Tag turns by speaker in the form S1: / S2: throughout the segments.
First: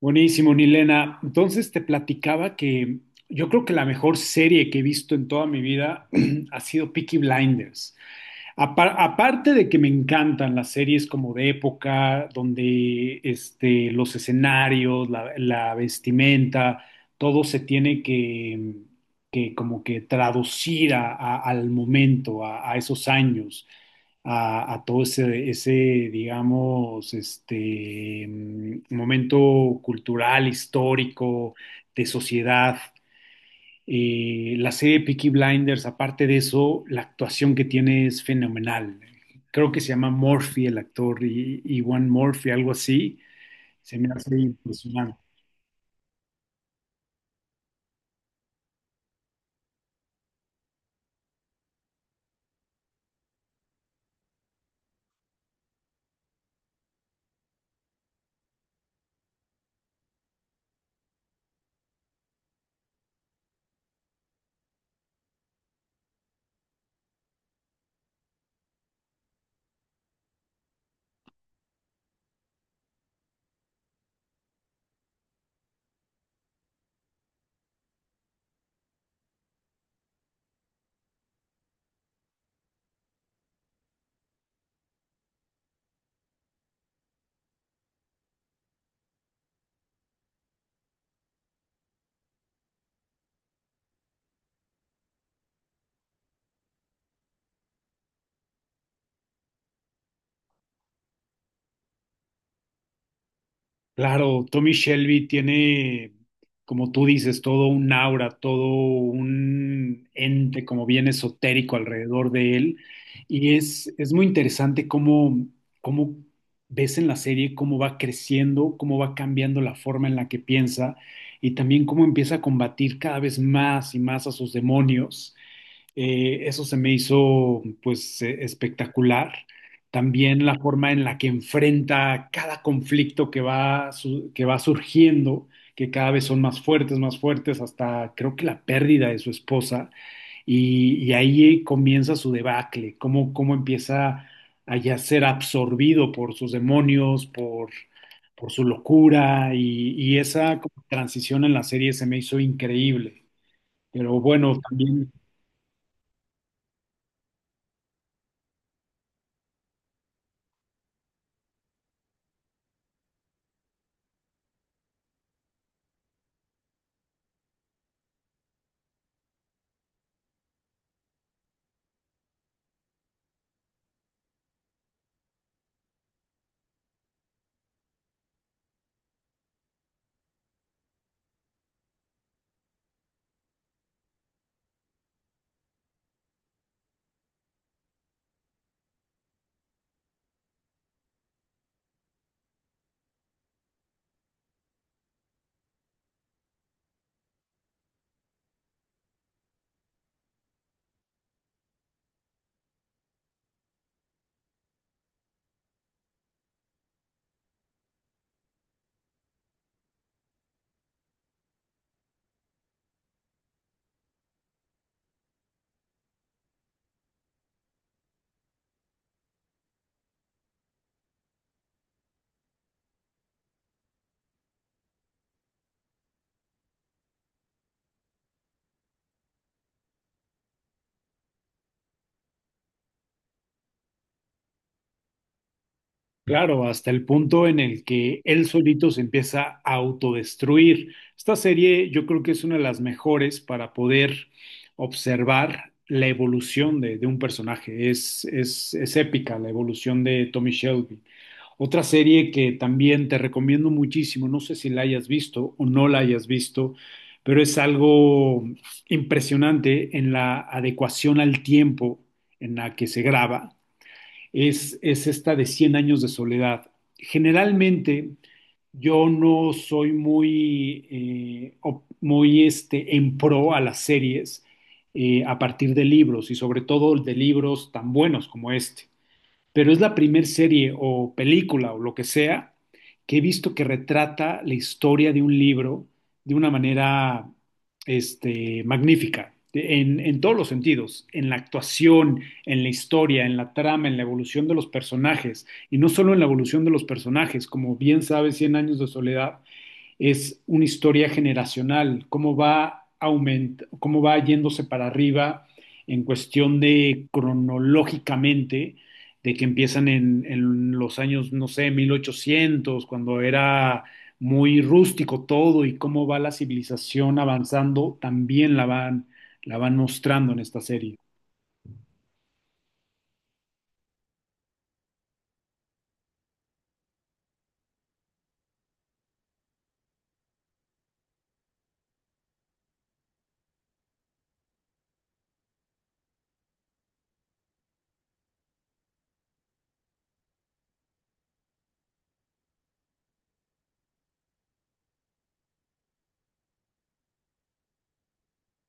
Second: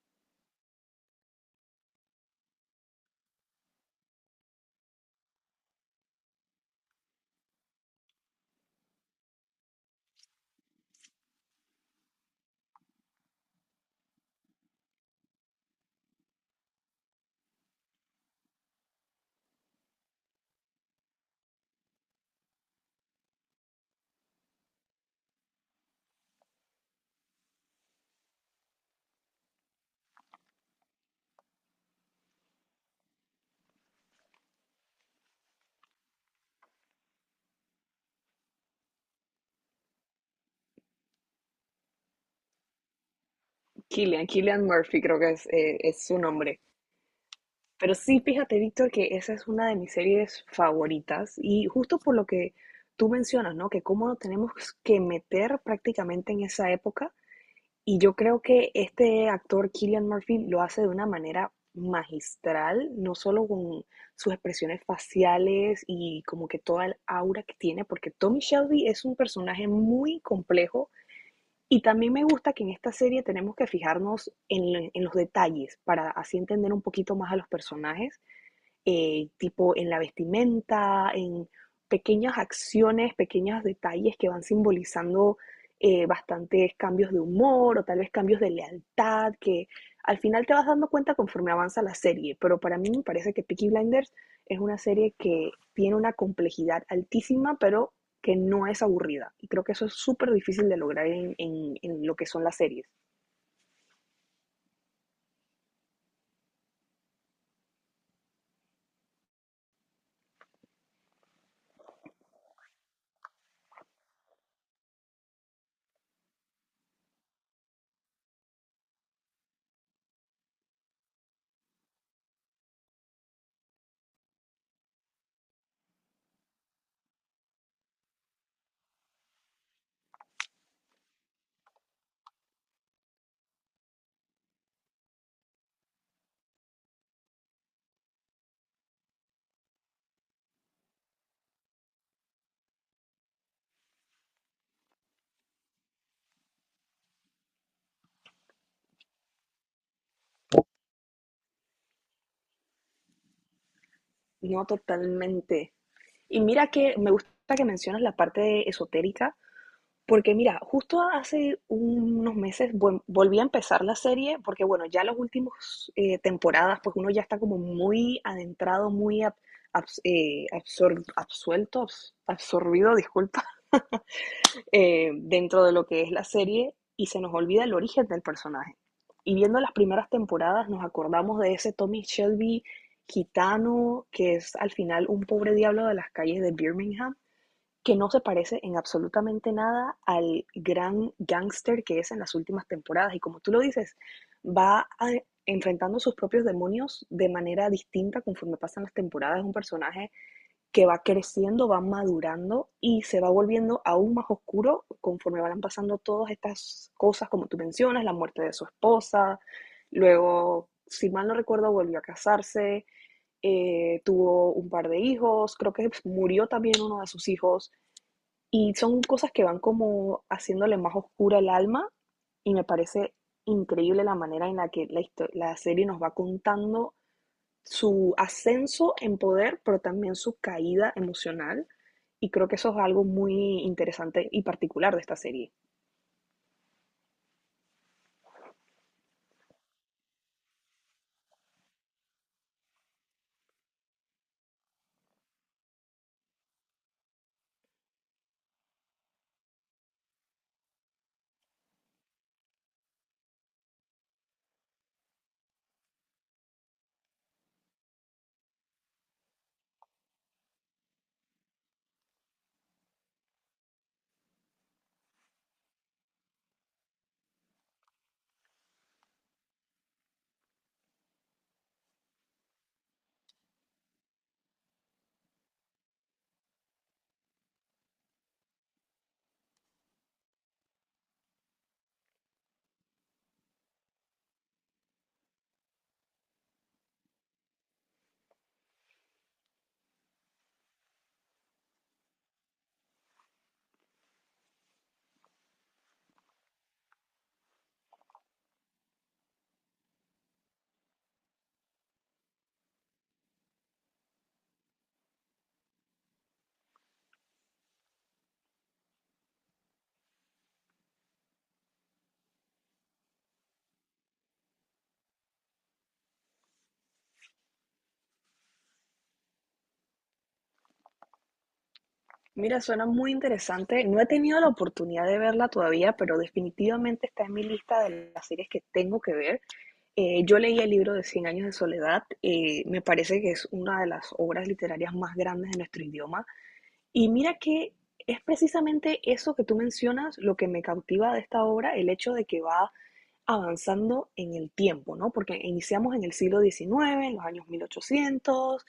S1: Buenísimo, Nilena. Entonces te platicaba que yo creo que la mejor serie que he visto en toda mi vida ha sido Peaky Blinders. Aparte de que me encantan las series como de época, donde los escenarios, la vestimenta, todo se tiene que como que traducir al momento, a esos años, a todo digamos, momento cultural, histórico, de sociedad. La serie Peaky Blinders, aparte de eso, la actuación que tiene es fenomenal. Creo que se llama Murphy el actor y One Murphy, algo así. Se me
S2: Killian,
S1: hace
S2: Killian Murphy
S1: impresionante.
S2: creo que es su nombre. Pero sí, fíjate, Víctor, que esa es una de mis series favoritas y justo por lo que tú mencionas, ¿no? Que cómo nos tenemos que meter prácticamente en esa época y yo creo que este actor Killian Murphy lo hace de una manera magistral, no solo con sus expresiones faciales y como que toda el aura que tiene, porque Tommy Shelby es un personaje muy complejo y también me gusta que en esta serie tenemos que fijarnos en los detalles para así entender un poquito más a los personajes, tipo en la vestimenta, en pequeñas acciones, pequeños detalles que van simbolizando, bastantes cambios de humor o tal vez cambios de lealtad que al final te vas dando cuenta conforme avanza la serie, pero para mí me parece que Peaky Blinders es una serie que tiene una complejidad altísima, pero que no es aburrida. Y creo que eso es súper difícil de lograr en, lo que son las series.
S1: Claro, Tommy Shelby tiene, como tú dices, todo un aura, todo un ente como bien esotérico alrededor de él. Es muy interesante cómo ves en la serie cómo va creciendo, cómo va cambiando la forma en la que piensa y también cómo empieza a combatir cada vez más y más a sus demonios. Eso se me hizo pues espectacular. También la forma en la que enfrenta cada conflicto que que va surgiendo, que cada vez son más fuertes, hasta creo que la pérdida de su esposa. Y ahí comienza su debacle, cómo empieza a ya ser absorbido por sus demonios, por su locura. Y esa como transición en la serie se me hizo increíble. Pero bueno,
S2: No,
S1: también
S2: totalmente. Y mira que me gusta que mencionas la parte esotérica, porque mira, justo hace unos meses volví a empezar la serie, porque bueno, ya las últimas temporadas, pues uno ya está como muy adentrado, muy ab- abs- absor- absuelto, abs- absorbido, disculpa, dentro de lo que es la serie y se nos olvida el origen del personaje. Y viendo las primeras temporadas nos acordamos de ese Tommy Shelby gitano que es al final un pobre diablo de las calles de Birmingham que no se parece en absolutamente nada al gran gángster que es en las últimas temporadas. Y como tú lo dices, va a- enfrentando sus propios demonios de manera distinta conforme pasan las temporadas. Es un personaje que va creciendo, va madurando y se va volviendo aún más oscuro conforme van pasando todas estas cosas, como tú mencionas, la muerte de su esposa, luego, si mal no recuerdo, volvió a casarse, tuvo un par de hijos, creo que murió también uno de sus hijos. Y son cosas que van como haciéndole más oscura el alma y me parece increíble la manera en la que la serie nos va contando su ascenso en poder, pero también su caída emocional. Y creo que eso es algo muy interesante y particular de esta serie.
S1: claro, hasta el punto en el que él solito se empieza a autodestruir. Esta serie yo creo que es una de las mejores para poder observar la evolución de un personaje. Es épica la evolución de Tommy Shelby. Otra serie que también te recomiendo muchísimo, no sé si la hayas visto o no la hayas visto, pero es algo impresionante en la adecuación al tiempo en la que se graba es esta de Cien Años de Soledad. Generalmente yo no soy muy, muy en pro a las series a partir de libros y sobre todo de libros tan buenos como este, pero es la primer serie o película o lo que sea que he visto que retrata la historia de un libro de una manera magnífica, en todos los sentidos, en la actuación, en la historia, en la trama, en la evolución de los personajes, y no solo en la evolución de los personajes, como bien sabes, Cien Años de Soledad es una historia generacional, cómo va yéndose para arriba en cuestión de cronológicamente, de que empiezan en los años, no sé, 1800, cuando era muy rústico todo y cómo va la civilización avanzando, también la van mostrando en esta serie.
S2: Mira, suena muy interesante. No he tenido la oportunidad de verla todavía, pero definitivamente está en mi lista de las series que tengo que ver. Yo leí el libro de Cien años de soledad. Me parece que es una de las obras literarias más grandes de nuestro idioma. Y mira que es precisamente eso que tú mencionas lo que me cautiva de esta obra, el hecho de que va avanzando en el tiempo, ¿no? Porque iniciamos en el siglo XIX, en los años mil ochocientos,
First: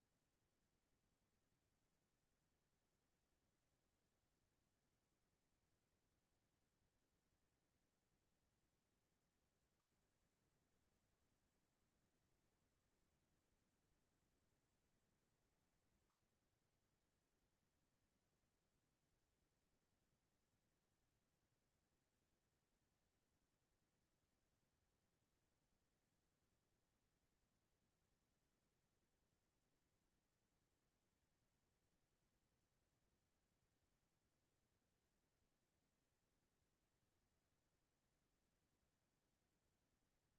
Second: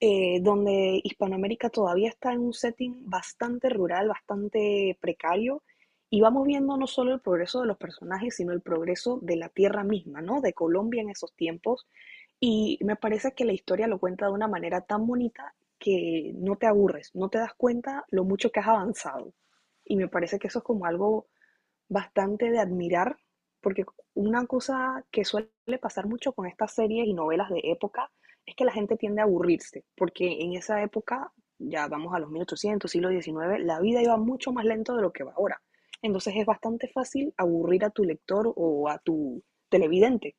S2: donde Hispanoamérica todavía está en un setting bastante rural, bastante precario, y vamos viendo no solo el progreso de los personajes, sino el progreso de la tierra misma, ¿no? De Colombia en esos tiempos, y me parece que la historia lo cuenta de una manera tan bonita que no te aburres, no te das cuenta lo mucho que has avanzado. Y me parece que eso es como algo bastante de admirar, porque una cosa que suele pasar mucho con estas series y novelas de época es que la gente tiende a aburrirse, porque en esa época, ya vamos a los 1800 siglo diecinueve, la vida iba mucho más lento de lo que va ahora. Entonces es bastante fácil aburrir a tu lector o a tu televidente.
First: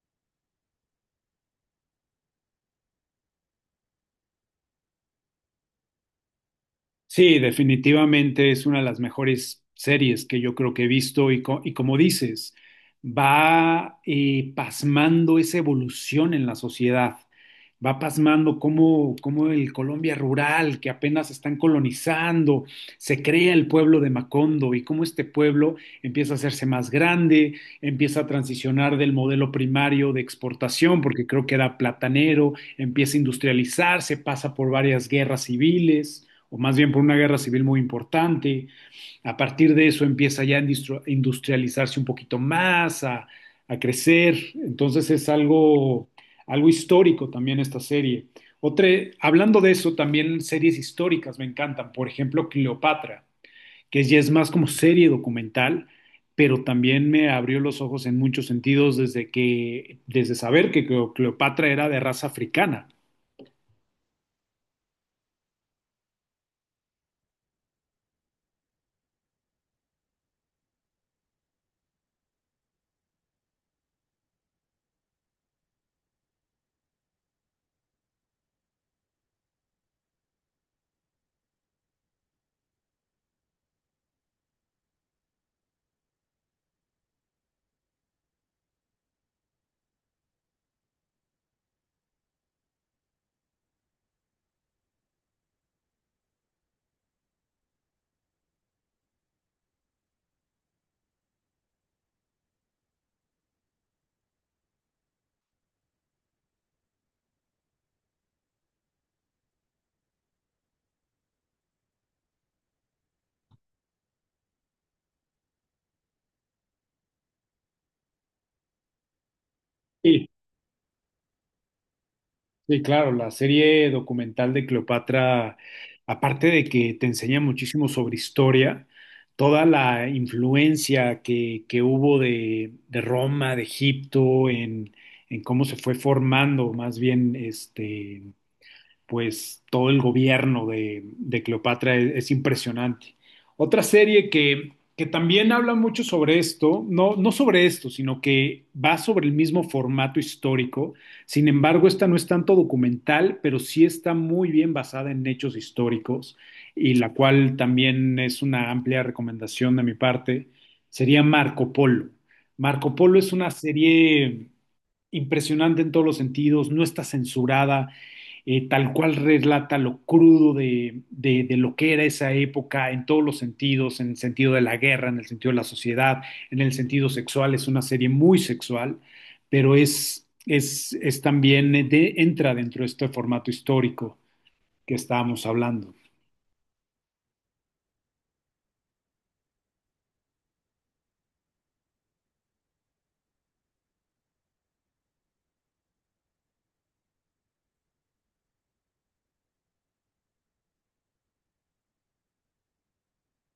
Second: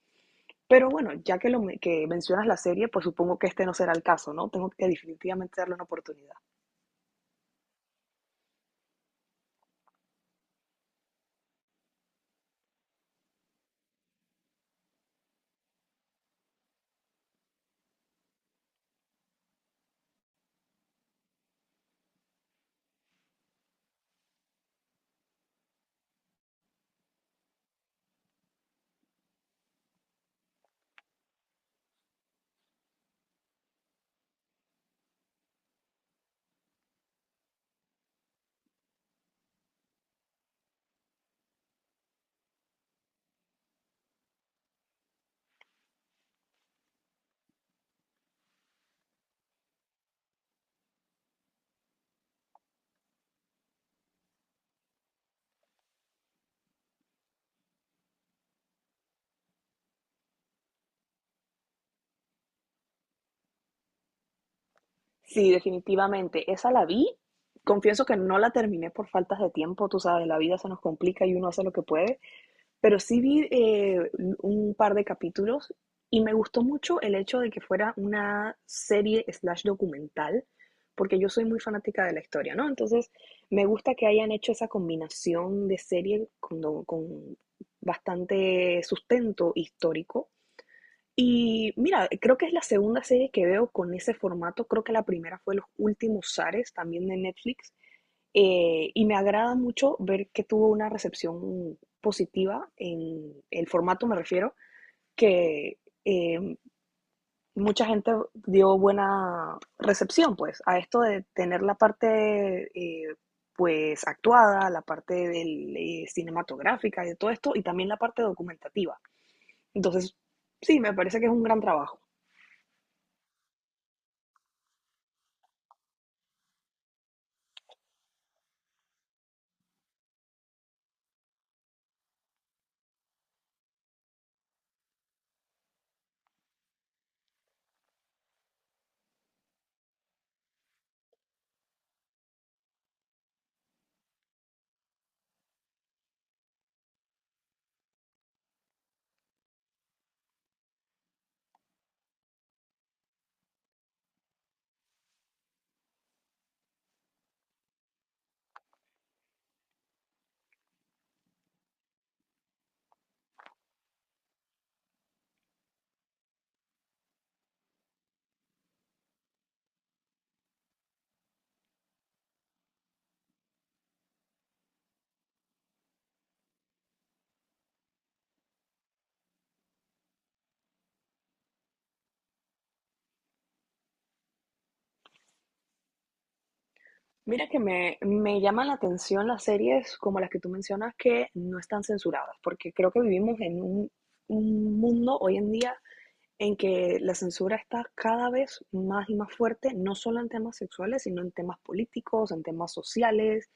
S2: Pero bueno, ya que mencionas la serie, pues supongo que este no será el caso, ¿no? Tengo que definitivamente darle una oportunidad.
S1: Sí, definitivamente es una de las mejores series que yo creo que he visto y como dices, va pasmando esa evolución en la sociedad, va pasmando cómo el Colombia rural, que apenas están colonizando, se crea el pueblo de Macondo y cómo este pueblo empieza a hacerse más grande, empieza a transicionar del modelo primario de exportación, porque creo que era platanero, empieza a industrializarse, pasa por varias guerras civiles o más bien por una guerra civil muy importante. A partir de eso empieza ya a industrializarse un poquito más, a crecer. Entonces es algo, algo histórico también esta serie. Otra, hablando de eso, también series históricas me encantan. Por ejemplo, Cleopatra, que ya es más como serie documental, pero también me abrió los ojos en muchos sentidos desde que, desde saber que Cleopatra era de raza africana.
S2: Sí, definitivamente. Esa la vi. Confieso que no la terminé por faltas de tiempo, tú sabes, la vida se nos complica y uno hace lo que puede, pero sí vi, un par de capítulos y me gustó mucho el hecho de que fuera una serie slash documental, porque yo soy muy fanática de la historia, ¿no? Entonces, me gusta que hayan hecho esa combinación de serie con, con bastante sustento histórico y mira, creo que es la segunda serie que veo con ese formato. Creo que la primera fue Los Últimos Zares, también de Netflix. Y me agrada mucho ver que tuvo una recepción positiva en el formato, me refiero, que eh, mucha gente dio buena recepción, pues, a esto de tener la parte, pues, actuada, la parte del cinematográfica y de todo esto, y también la parte documentativa. Entonces,
S1: Y
S2: sí, me parece que es un gran trabajo.
S1: sí, claro, la serie documental de Cleopatra, aparte de que te enseña muchísimo sobre historia, toda la influencia que hubo de Roma, de Egipto, en cómo se fue formando más bien este, pues todo el gobierno de Cleopatra es impresionante. Otra serie que también habla mucho sobre esto, no, no sobre esto, sino que va sobre el mismo formato histórico. Sin embargo, esta no es tanto documental, pero sí está muy bien basada en hechos históricos y la cual también es una amplia recomendación de mi parte, sería Marco Polo. Marco Polo es una serie impresionante en todos los sentidos, no está censurada, tal cual relata lo crudo de lo que era esa época en todos los sentidos, en el sentido de la guerra, en el sentido de la sociedad, en el sentido sexual, es una serie muy sexual, pero es también, entra dentro de este formato histórico que estábamos hablando.
S2: Mira que me llaman la atención las series como las que tú mencionas que no están censuradas, porque creo que vivimos en un mundo hoy en día en que la censura está cada vez más y más fuerte, no solo en temas sexuales, sino en temas políticos, en temas sociales,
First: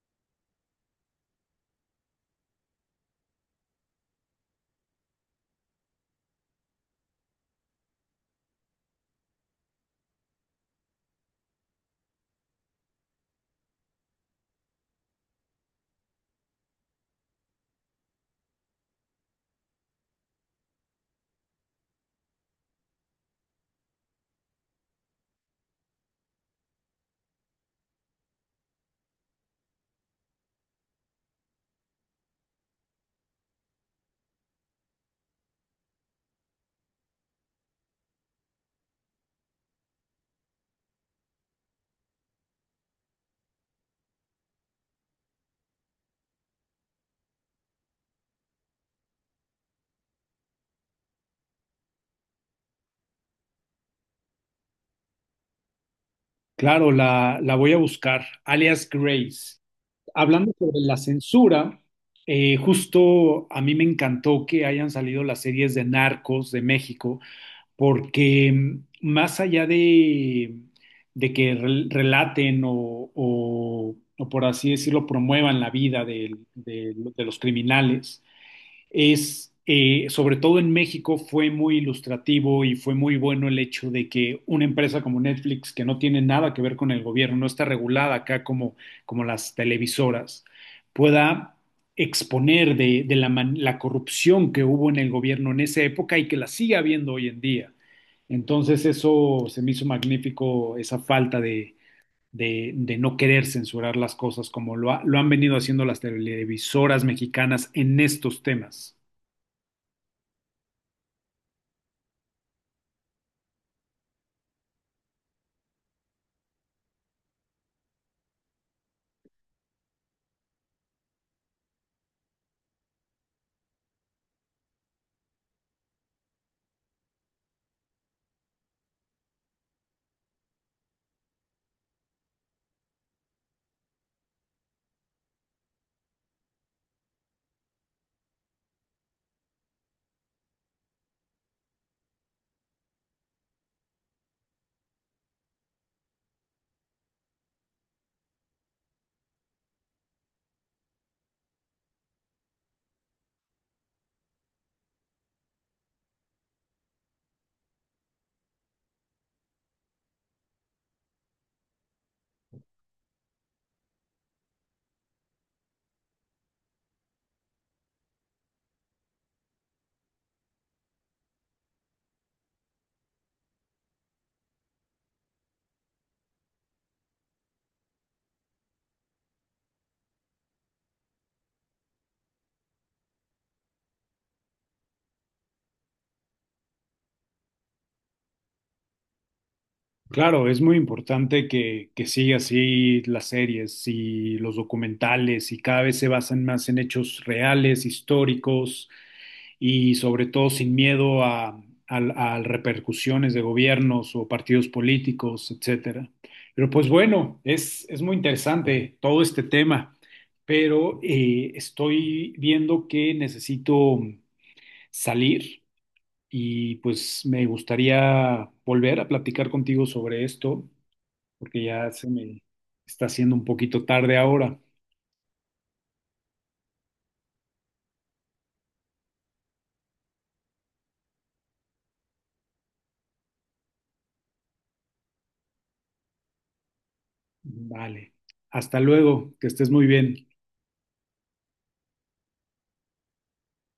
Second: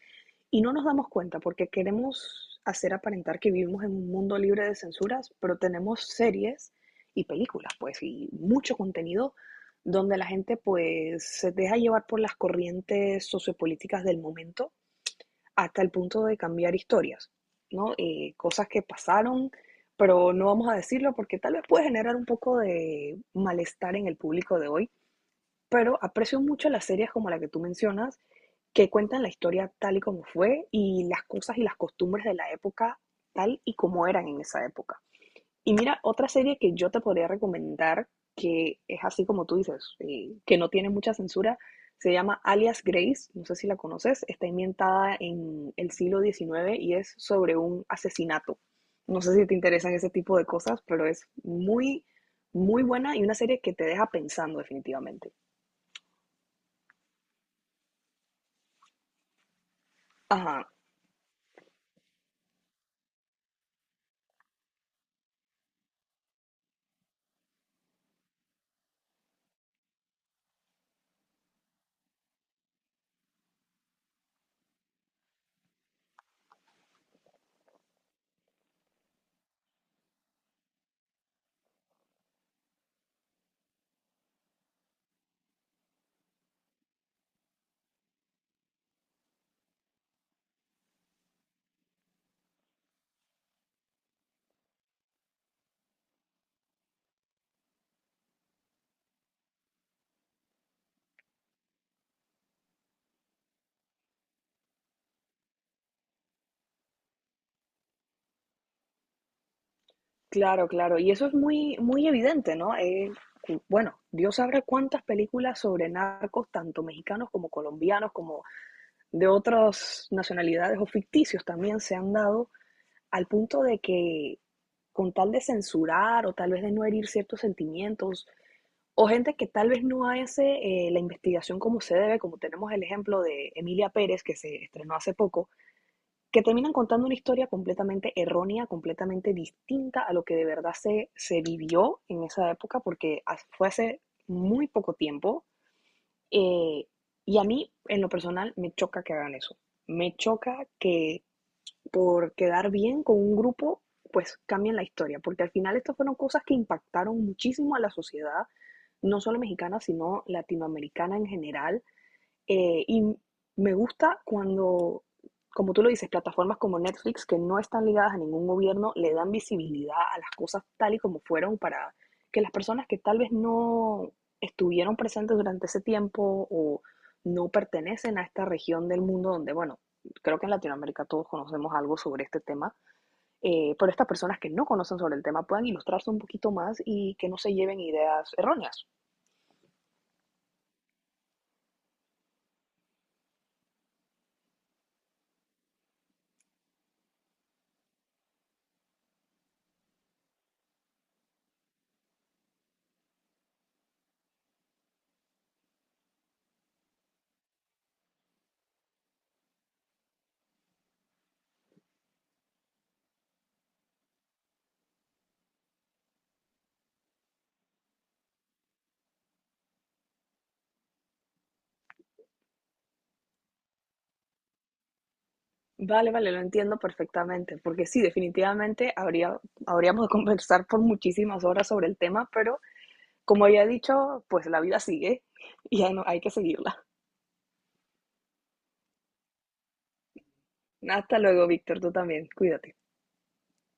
S2: y no nos damos cuenta porque queremos hacer aparentar que vivimos en un mundo libre de censuras, pero tenemos series y películas, pues, y mucho contenido donde la gente pues se deja llevar por las corrientes sociopolíticas del momento hasta el punto de cambiar historias, ¿no? Cosas que pasaron, pero no vamos a decirlo porque tal vez puede generar un poco de malestar en el público de hoy, pero aprecio mucho las series como la que tú mencionas que cuentan la historia tal y como fue y las cosas y las costumbres de la época tal y como eran en esa época. Y mira, otra serie que yo te podría recomendar, que es así como tú dices, que no tiene mucha censura, se llama Alias Grace, no sé si la conoces, está ambientada en el siglo XIX y es sobre un asesinato. No sé si te interesan ese tipo de cosas, pero es muy, muy buena y una serie que te deja pensando definitivamente.
S1: Claro, la voy a buscar, Alias Grace. Hablando
S2: Ajá.
S1: sobre la censura, justo a mí me encantó que hayan salido las series de Narcos de México, porque más allá de que relaten o por así decirlo, promuevan la vida de los criminales, sobre todo en México, fue muy ilustrativo y fue muy bueno el hecho de que una empresa como Netflix, que no tiene nada que ver con el gobierno, no está regulada acá como, como las televisoras, pueda exponer de la corrupción que hubo en el gobierno en esa época y que la sigue habiendo hoy en día. Entonces eso se me hizo magnífico, esa falta de no querer censurar las cosas como lo han venido haciendo las televisoras mexicanas en estos temas.
S2: Claro, claro. Y eso es muy, muy evidente, ¿no? Bueno, Dios sabrá cuántas películas sobre narcos, tanto mexicanos como colombianos, como de otras nacionalidades o ficticios también se han dado al punto de que con tal de censurar o tal vez de no herir ciertos sentimientos o gente que tal vez no hace, la investigación como se debe, como tenemos el ejemplo de Emilia Pérez que se estrenó hace poco, que terminan contando una historia completamente errónea, completamente distinta a lo que de verdad se vivió en esa época, porque fue hace muy poco tiempo. eh, y a mí, en lo personal, me choca que hagan eso. Me choca que por quedar bien con un grupo, pues cambien la historia, porque al final estas fueron cosas que impactaron muchísimo a la sociedad, no solo mexicana, sino latinoamericana en general. Y me gusta cuando, como tú lo dices, plataformas como Netflix, que no están ligadas a ningún gobierno, le dan visibilidad a las cosas tal y como fueron para que las personas que tal vez no estuvieron presentes durante ese tiempo o no pertenecen a esta región del mundo donde, bueno, creo que en Latinoamérica todos conocemos algo sobre este tema, pero estas personas que no conocen sobre el tema puedan ilustrarse un poquito más y que no se lleven ideas erróneas.
S1: Claro, es muy importante que siga así las series y los documentales y cada vez se basan más en hechos reales, históricos y sobre todo sin miedo a repercusiones de gobiernos o partidos políticos, etcétera. Pero pues bueno, es muy interesante todo este tema, pero estoy viendo que necesito salir y pues me gustaría volver a platicar contigo sobre esto porque ya se me está haciendo un poquito tarde ahora.
S2: Vale, vale, lo entiendo perfectamente, porque sí, definitivamente habríamos de conversar por muchísimas horas sobre el tema, pero como ya he dicho, pues la vida sigue y hay que seguirla.
S1: Vale. Hasta luego, que estés muy bien.
S2: Hasta luego, Víctor, tú también, cuídate.